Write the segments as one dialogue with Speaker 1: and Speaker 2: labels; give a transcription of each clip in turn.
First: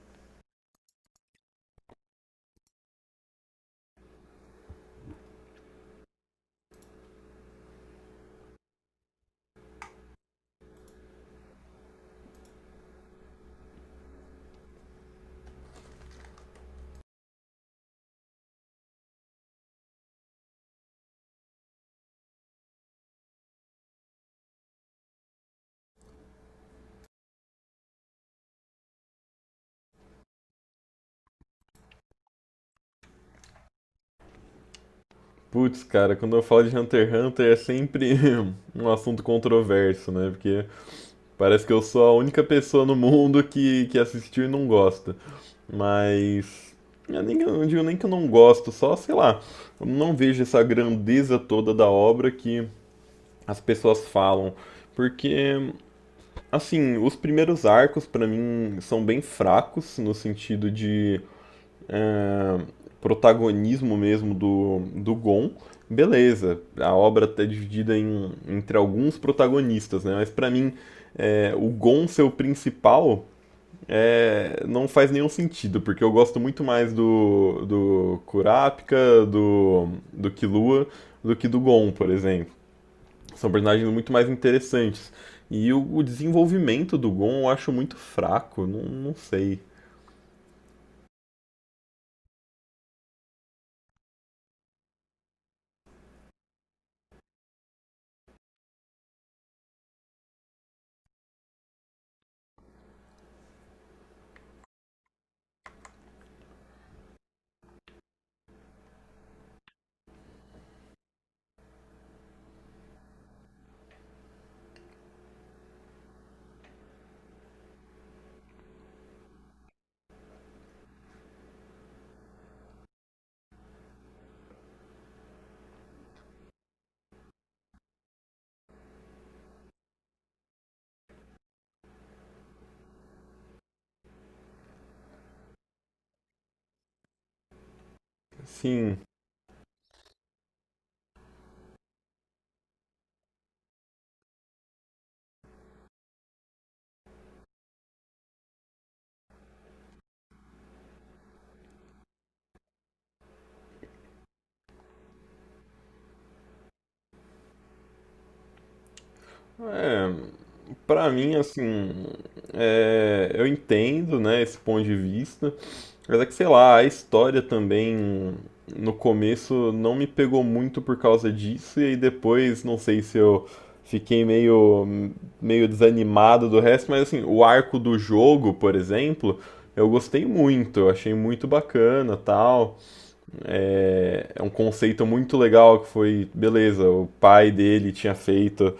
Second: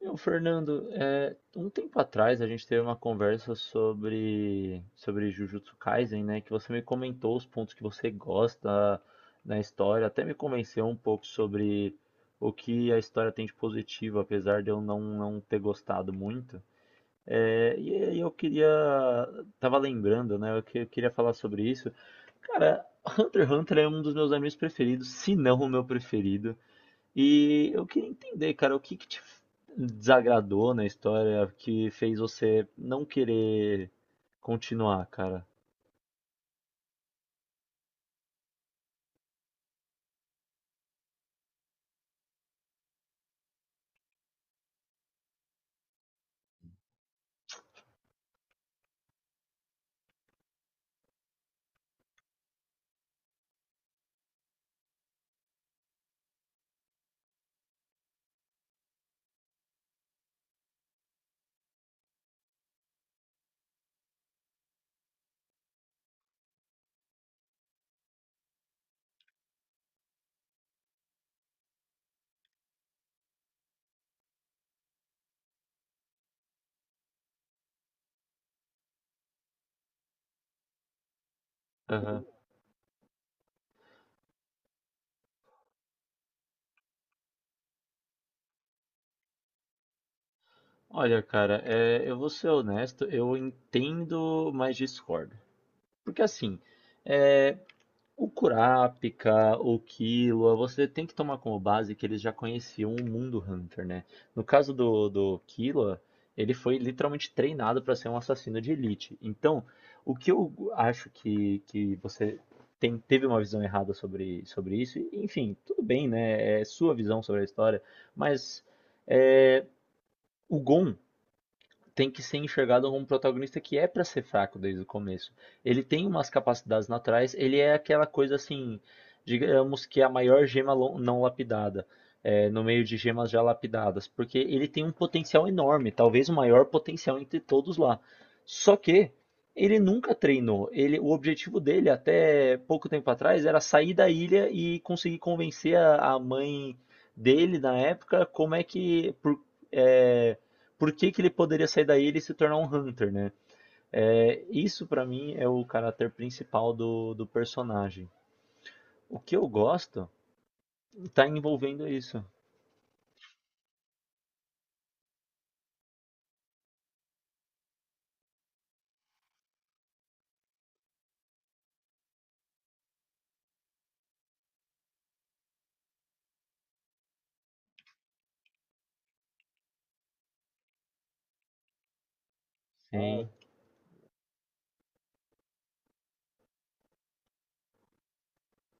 Speaker 1: Meu, Fernando, um tempo atrás a gente teve uma conversa sobre Jujutsu Kaisen, né? Que você me comentou os pontos que você gosta na história, até me convenceu um pouco sobre o que a história tem de positivo, apesar de eu não ter gostado muito. É, e aí eu queria. Tava lembrando, né? Eu queria falar sobre isso. Cara, Hunter x Hunter é um dos meus animes preferidos, se não o meu preferido. E eu queria entender, cara, o que que te desagradou na história que fez você não querer continuar, cara?
Speaker 2: Putz, cara, quando eu falo de Hunter x Hunter é sempre um assunto controverso, né? Porque parece que eu sou a única pessoa no mundo que assistiu e não gosta. Mas. Eu não digo nem que eu não gosto, só, sei lá, eu não vejo essa grandeza toda da obra que as pessoas falam. Porque, assim, os primeiros arcos pra mim são bem fracos no sentido de ah, protagonismo mesmo do Gon, beleza. A obra está dividida entre alguns protagonistas, né? Mas para mim, o Gon ser o principal não faz nenhum sentido, porque eu gosto muito mais do Kurapika, do Killua, do que do Gon, por
Speaker 1: Aham.
Speaker 2: exemplo. São personagens muito mais interessantes. E o desenvolvimento do Gon eu acho muito fraco, não sei.
Speaker 1: Olha, cara, eu vou ser honesto, eu entendo, mas discordo. Porque assim, é, o Kurapika, o Killua, você tem que tomar como base que eles já conheciam o mundo Hunter, né? No caso do Killua, ele foi literalmente treinado para ser um assassino de elite. Então, o que eu acho que você teve uma visão errada sobre isso, e, enfim, tudo bem, né? É sua visão sobre a história, mas é, o Gon tem que ser enxergado como um protagonista que é pra ser fraco desde o começo. Ele tem umas capacidades naturais, ele é aquela coisa assim, digamos que é a maior não lapidada, no meio de gemas já lapidadas, porque ele tem um potencial enorme, talvez o maior potencial entre todos lá. Só
Speaker 2: Assim,
Speaker 1: que ele nunca treinou. O objetivo dele até pouco tempo atrás era sair da ilha e conseguir convencer a mãe dele na época como é que por- é, por que que ele poderia sair daí e ele se tornar um Hunter, né? É, isso pra mim é o caráter principal do personagem. O que eu gosto
Speaker 2: é, Pra
Speaker 1: tá
Speaker 2: mim,
Speaker 1: envolvendo isso.
Speaker 2: eu entendo, né, esse ponto de vista, mas é que, sei lá, a história também no começo não me pegou muito por causa disso, e aí depois, não sei se eu fiquei meio desanimado do resto, mas assim, o arco do jogo, por exemplo, eu gostei muito, eu achei muito bacana, tal.
Speaker 1: Sim.
Speaker 2: É, é um conceito muito legal que foi, beleza, o pai dele tinha feito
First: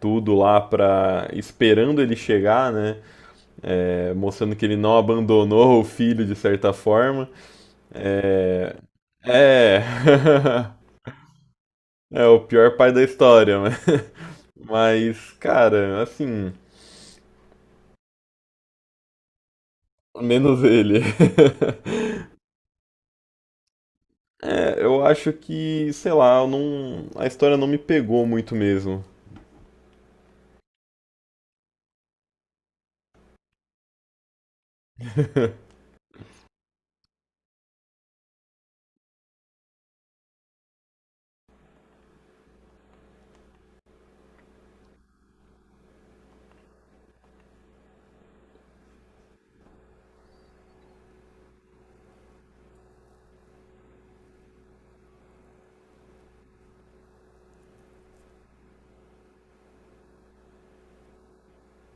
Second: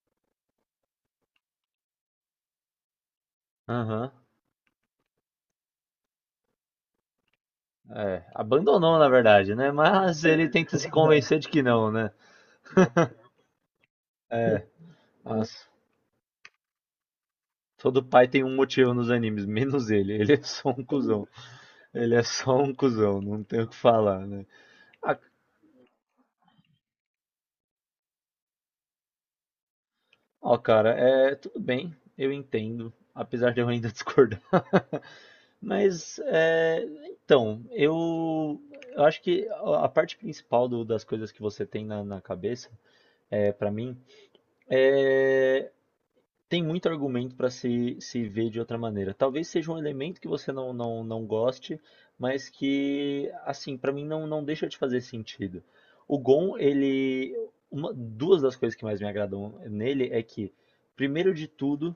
Speaker 2: tudo lá para esperando ele chegar, né?
Speaker 1: Aham.
Speaker 2: É, mostrando que ele não abandonou o filho de certa forma.
Speaker 1: É,
Speaker 2: É,
Speaker 1: abandonou na verdade, né?
Speaker 2: é,
Speaker 1: Mas ele tenta se convencer de que não, né?
Speaker 2: é o pior pai da história, mas,
Speaker 1: É,
Speaker 2: mas
Speaker 1: nossa.
Speaker 2: cara, assim,
Speaker 1: Todo pai tem um motivo nos animes, menos ele. Ele é
Speaker 2: menos
Speaker 1: só um
Speaker 2: ele.
Speaker 1: cuzão. Ele é só um cuzão, não tem o que falar, né?
Speaker 2: É, eu
Speaker 1: Ah,
Speaker 2: acho que, sei lá, eu não, a história não me pegou muito mesmo.
Speaker 1: ó, cara, tudo bem, eu entendo, apesar de eu ainda discordar. Mas, então, eu, eu acho que a parte principal das coisas que você tem na, na cabeça, para mim, é, tem muito argumento para se ver de outra maneira. Talvez seja um elemento que você não goste, mas que, assim, para mim não deixa de fazer sentido. O Gon, ele, uma, duas das coisas que mais me agradam nele é que, primeiro de tudo,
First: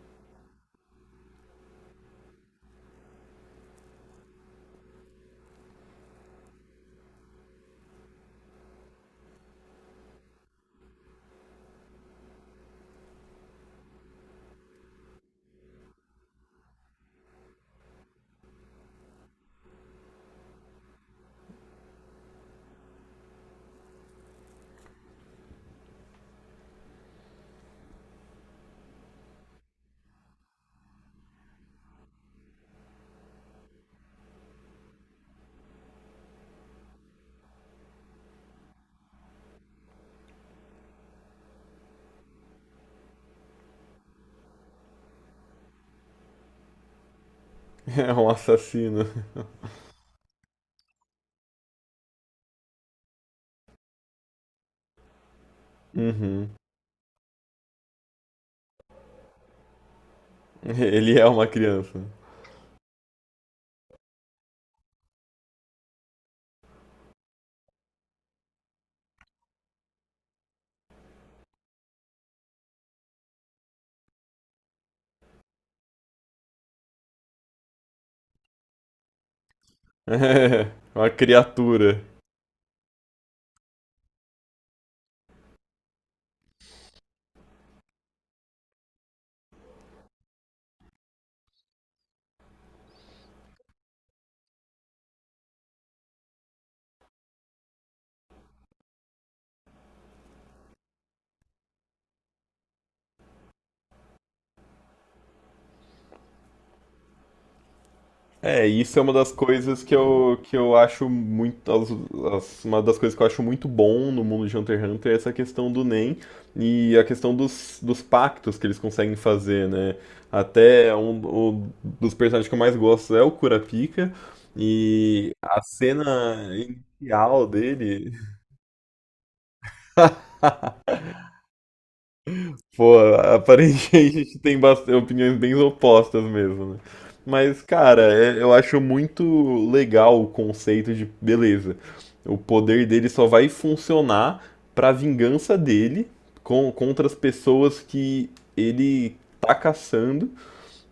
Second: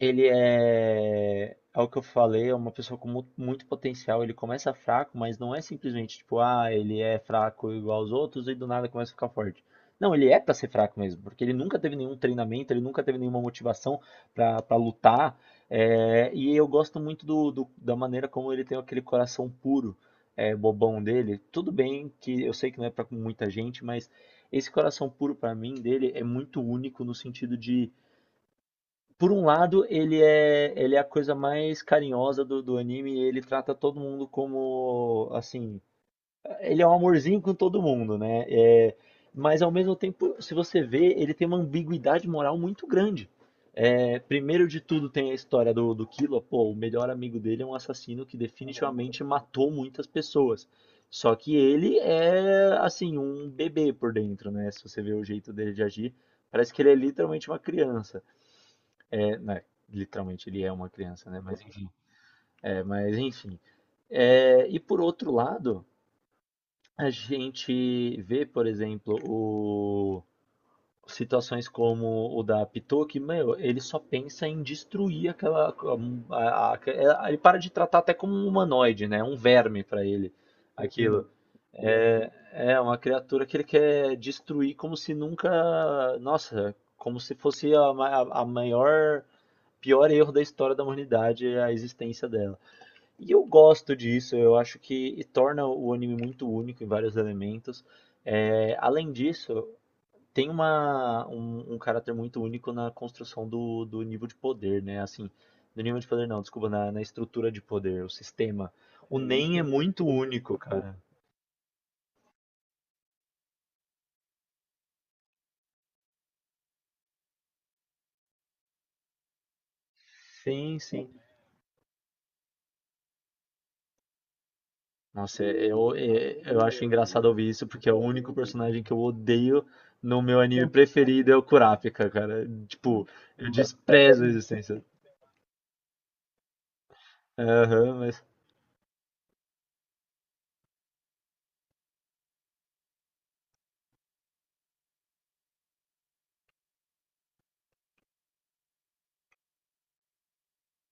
Speaker 1: é o que eu falei, é uma pessoa com muito potencial. Ele começa fraco, mas não é simplesmente tipo, ah, ele é fraco igual aos outros e do nada começa a ficar forte. Não, ele é pra ser fraco mesmo, porque ele nunca teve nenhum treinamento, ele nunca teve nenhuma motivação pra lutar. É, e eu gosto muito da maneira como ele tem aquele coração puro, bobão dele. Tudo bem que eu sei que não é pra muita gente, mas esse coração puro pra mim dele é muito único no sentido de, por um lado, ele é a coisa mais carinhosa do anime, ele trata todo mundo como, assim, ele é um amorzinho com todo mundo, né? É, mas ao mesmo tempo, se você vê, ele tem uma ambiguidade moral muito grande. É, primeiro de tudo tem a história do Killua, pô, o melhor amigo dele é um
Speaker 2: É
Speaker 1: assassino
Speaker 2: um
Speaker 1: que
Speaker 2: assassino.
Speaker 1: definitivamente matou muitas pessoas. Só que ele é, assim, um bebê por dentro, né? Se você vê o jeito dele de agir,
Speaker 2: Uhum.
Speaker 1: parece que ele é literalmente uma criança. É, né, literalmente ele é uma
Speaker 2: Ele é
Speaker 1: criança, né?
Speaker 2: uma
Speaker 1: Mas enfim.
Speaker 2: criança.
Speaker 1: É, mas enfim. É, e por outro lado, a gente vê, por exemplo, o situações como o da Pitou, que, meu, ele só pensa em destruir aquela. a- a- Ele para de tratar até como um humanoide, né? Um verme para ele.
Speaker 2: É uma
Speaker 1: Aquilo. Uhum.
Speaker 2: criatura.
Speaker 1: É uma criatura que ele quer destruir como se nunca. Nossa, como se fosse a maior, pior erro da história da humanidade é a existência dela. E eu gosto disso, eu acho que torna o anime muito único em vários elementos. É, além disso, tem um caráter muito único na construção do nível de poder, né? Assim, do nível de poder não, desculpa, na, na estrutura de poder, o
Speaker 2: É,
Speaker 1: sistema.
Speaker 2: isso é uma
Speaker 1: O
Speaker 2: das
Speaker 1: Nen é
Speaker 2: coisas
Speaker 1: muito
Speaker 2: que
Speaker 1: único,
Speaker 2: eu
Speaker 1: cara.
Speaker 2: acho muito. Uma das coisas que eu acho muito bom no mundo de Hunter x Hunter é essa questão do NEM e a questão dos, dos pactos que eles conseguem fazer, né?
Speaker 1: Sim,
Speaker 2: Até
Speaker 1: sim.
Speaker 2: um, o- Dos personagens que eu mais gosto é o Kurapika, e
Speaker 1: Nossa,
Speaker 2: a cena
Speaker 1: eu acho engraçado
Speaker 2: inicial
Speaker 1: ouvir isso, porque é o
Speaker 2: dele.
Speaker 1: único personagem que eu odeio no meu anime preferido é o Kurapika, cara.
Speaker 2: Pô,
Speaker 1: Tipo, eu
Speaker 2: aparentemente a
Speaker 1: desprezo a
Speaker 2: gente tem
Speaker 1: existência.
Speaker 2: bastante, opiniões bem opostas mesmo, né? Mas,
Speaker 1: Aham,
Speaker 2: cara,
Speaker 1: mas.
Speaker 2: eu acho muito legal o conceito de beleza. O poder dele só vai funcionar pra vingança dele contra as pessoas que ele tá caçando,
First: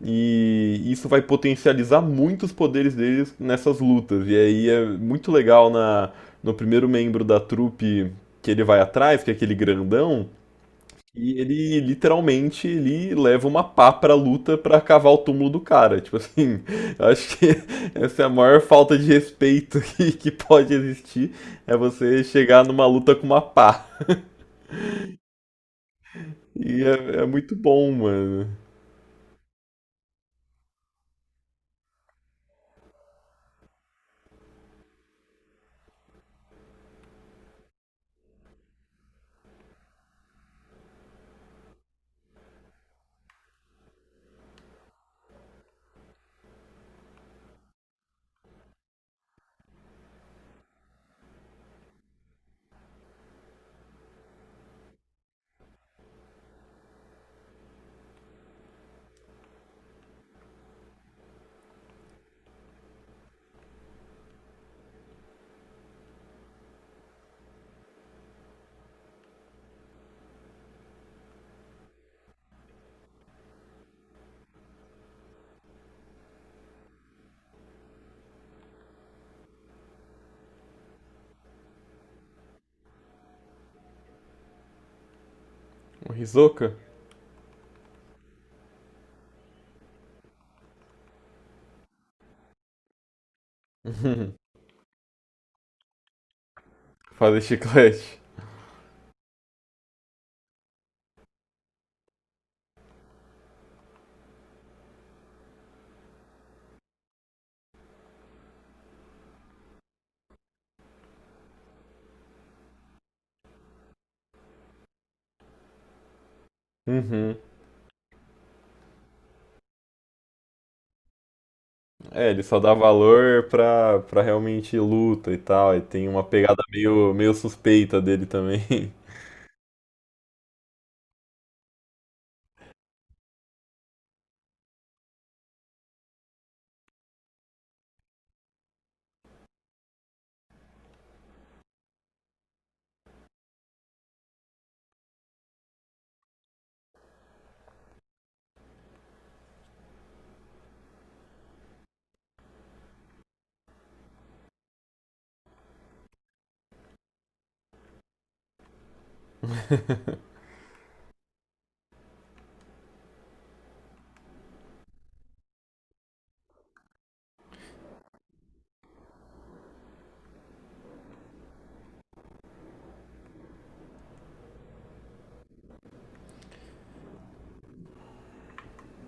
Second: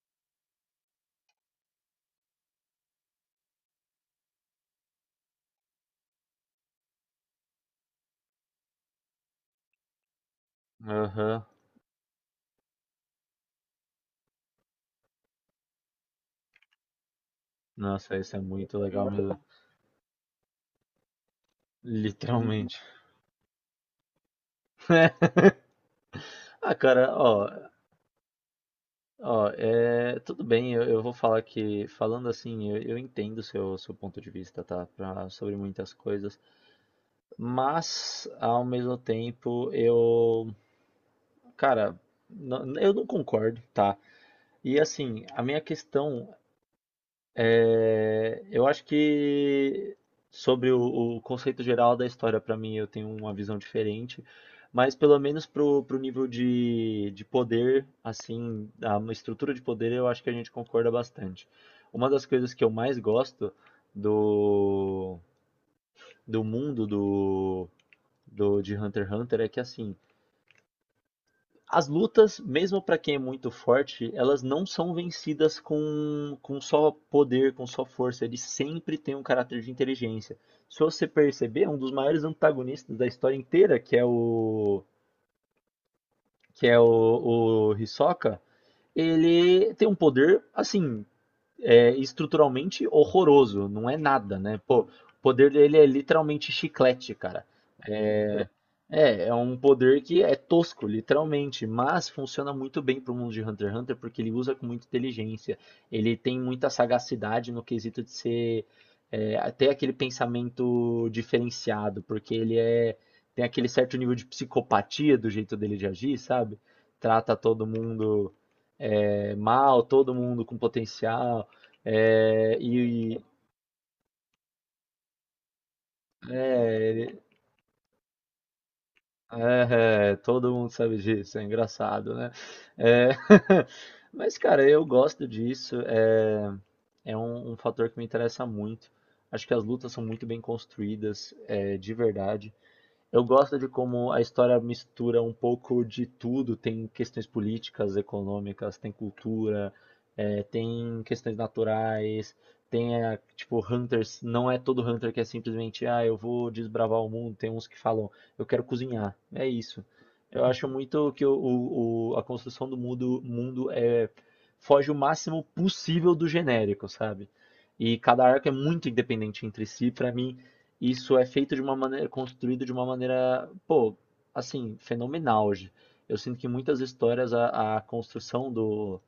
Speaker 2: e isso vai potencializar muitos poderes deles nessas lutas. E aí é muito legal na, no primeiro membro da trupe que ele vai atrás, que é aquele grandão. E
Speaker 1: Aham.
Speaker 2: ele literalmente ele leva uma pá pra luta pra cavar o túmulo do cara. Tipo assim, eu acho que
Speaker 1: Nossa,
Speaker 2: essa é a
Speaker 1: isso é
Speaker 2: maior
Speaker 1: muito
Speaker 2: falta de
Speaker 1: legal mesmo.
Speaker 2: respeito que pode existir. É você chegar
Speaker 1: Literalmente.
Speaker 2: numa luta com uma pá.
Speaker 1: Ah,
Speaker 2: E
Speaker 1: cara,
Speaker 2: é
Speaker 1: ó.
Speaker 2: muito bom, mano.
Speaker 1: Ó, tudo bem, eu vou falar que, falando assim, eu entendo o seu ponto de vista, tá? Pra, sobre muitas coisas, mas, ao mesmo tempo, eu, cara, eu não concordo, tá? E assim, a minha questão eu acho que sobre o conceito geral da história, pra mim, eu tenho uma visão diferente, mas pelo menos pro nível de poder, assim, a estrutura de poder, eu acho que a gente concorda bastante. Uma das coisas que eu mais gosto do, do mundo de Hunter x Hunter é que assim, as lutas, mesmo para quem é muito forte, elas não são vencidas com só poder, com só força. Ele sempre tem um caráter de inteligência. Se você perceber, um dos maiores antagonistas da história inteira,
Speaker 2: O Hisoka?
Speaker 1: o Hisoka, ele tem um poder assim, estruturalmente horroroso. Não é nada, né? Pô, o poder dele é literalmente chiclete,
Speaker 2: Fazer
Speaker 1: cara.
Speaker 2: chiclete.
Speaker 1: É, é um poder que é tosco, literalmente, mas funciona muito bem pro mundo de Hunter x Hunter porque ele usa com muita inteligência. Ele tem muita sagacidade no quesito de ser até aquele pensamento diferenciado, porque ele é tem aquele certo nível de psicopatia do jeito dele de agir, sabe? Trata
Speaker 2: Uhum.
Speaker 1: todo mundo mal, todo mundo com potencial.
Speaker 2: É, ele
Speaker 1: é,
Speaker 2: só dá
Speaker 1: e, e-
Speaker 2: valor pra realmente luta e tal. E tem uma pegada
Speaker 1: é,
Speaker 2: meio suspeita dele também.
Speaker 1: É, é, todo mundo sabe disso, é engraçado, né? É, mas, cara, eu gosto disso, é um fator que me interessa muito. Acho que as lutas são muito bem construídas, é, de verdade. Eu gosto de como a história mistura um pouco de tudo. Tem questões políticas, econômicas, tem cultura, tem questões naturais, tipo hunters. Não é todo hunter que é simplesmente ah, eu vou desbravar o mundo. Tem uns que falam eu quero cozinhar. É isso. Eu acho muito que a construção do mundo é foge o máximo possível do genérico, sabe? E cada arco é muito independente entre si. Para mim isso é feito de uma maneira, construído de uma maneira, pô, assim, fenomenal hoje. Eu sinto que muitas histórias a construção do,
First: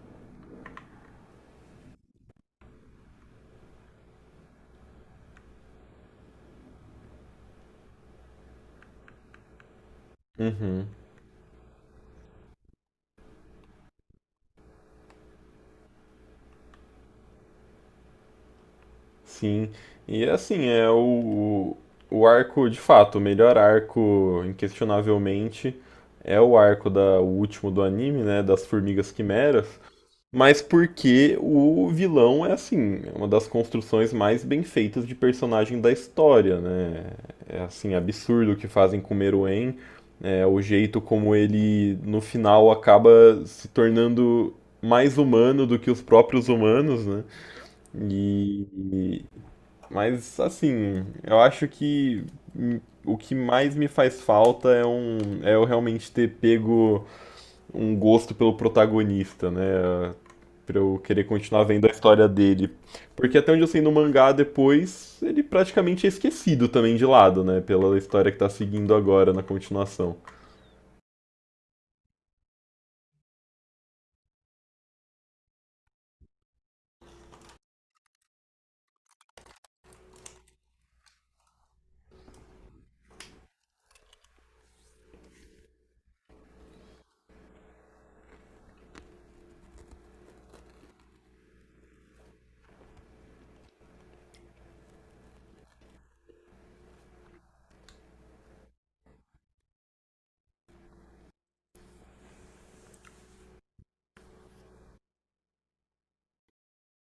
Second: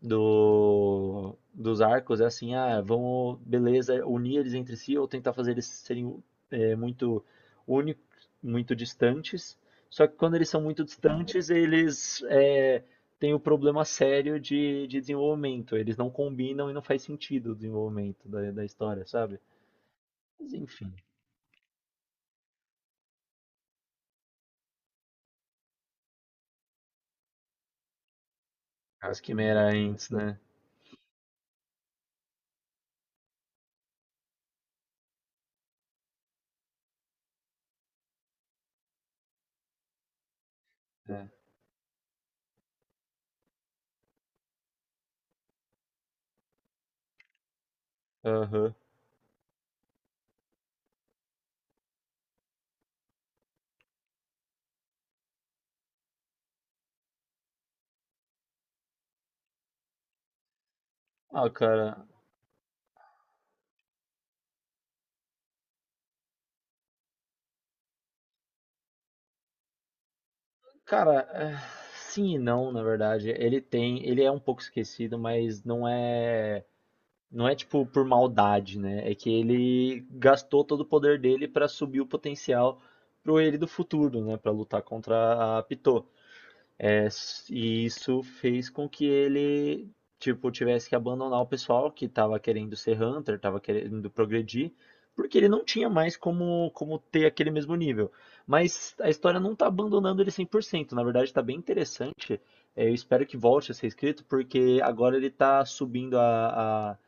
Speaker 1: do, dos arcos é assim, ah, vamos, beleza, unir eles entre si ou tentar fazer eles serem muito únicos, muito distantes. Só que quando eles são muito
Speaker 2: Uhum.
Speaker 1: distantes, têm o problema sério de desenvolvimento. Eles não combinam e não faz sentido o desenvolvimento da história, sabe?
Speaker 2: Sim, e
Speaker 1: Mas
Speaker 2: assim,
Speaker 1: enfim.
Speaker 2: o arco, de fato, o melhor arco, inquestionavelmente, é o arco da, o último do anime, né, das Formigas
Speaker 1: As
Speaker 2: Quimeras,
Speaker 1: quimerantes, né?
Speaker 2: mas porque o vilão é assim, é uma das construções mais bem feitas de personagem da história, né, é assim, absurdo o que fazem com o Meruem, é, o jeito
Speaker 1: É.
Speaker 2: como ele, no final, acaba se tornando mais humano do que os próprios humanos, né,
Speaker 1: Aham.
Speaker 2: e mas assim, eu acho que o que mais me faz falta é eu realmente ter pego um gosto pelo protagonista, né? Pra eu querer
Speaker 1: Ah,
Speaker 2: continuar vendo a
Speaker 1: cara.
Speaker 2: história dele. Porque até onde eu sei no mangá depois, ele praticamente é esquecido também de lado, né? Pela história que tá seguindo agora na continuação.
Speaker 1: Cara, sim e não, na verdade. Ele é um pouco esquecido, mas não é tipo por maldade, né? É que ele gastou todo o poder dele pra subir o potencial pro ele do futuro, né, pra lutar contra a Pitou. E isso fez com que ele, tipo, tivesse que abandonar o pessoal que estava querendo ser Hunter, estava querendo progredir, porque ele não tinha mais como, como ter aquele mesmo nível. Mas a história não está abandonando ele 100%, na verdade está bem interessante. É, eu espero que volte a ser escrito, porque agora ele está subindo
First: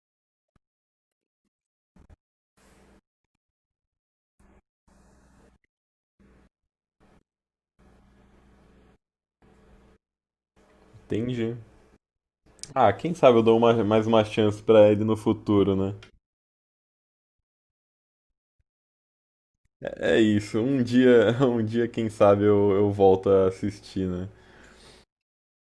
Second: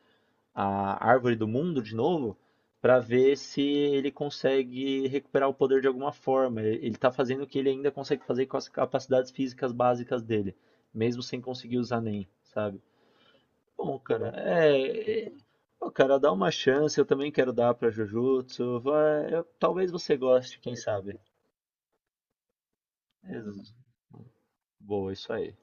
Speaker 1: a Árvore do Mundo de novo para ver se ele consegue recuperar o poder de alguma forma. Ele está fazendo o que ele ainda consegue fazer com as capacidades físicas básicas dele, mesmo sem
Speaker 2: Entendi.
Speaker 1: conseguir usar nem, sabe?
Speaker 2: Ah, quem sabe eu dou
Speaker 1: Bom,
Speaker 2: mais uma
Speaker 1: cara,
Speaker 2: chance pra ele no futuro,
Speaker 1: pô,
Speaker 2: né?
Speaker 1: cara, dá uma chance, eu também quero dar pra Jujutsu. Vai, talvez você
Speaker 2: É
Speaker 1: goste,
Speaker 2: isso,
Speaker 1: quem
Speaker 2: um
Speaker 1: sabe.
Speaker 2: dia, um dia, quem sabe eu volto a
Speaker 1: Ex-
Speaker 2: assistir, né?
Speaker 1: Boa, isso aí.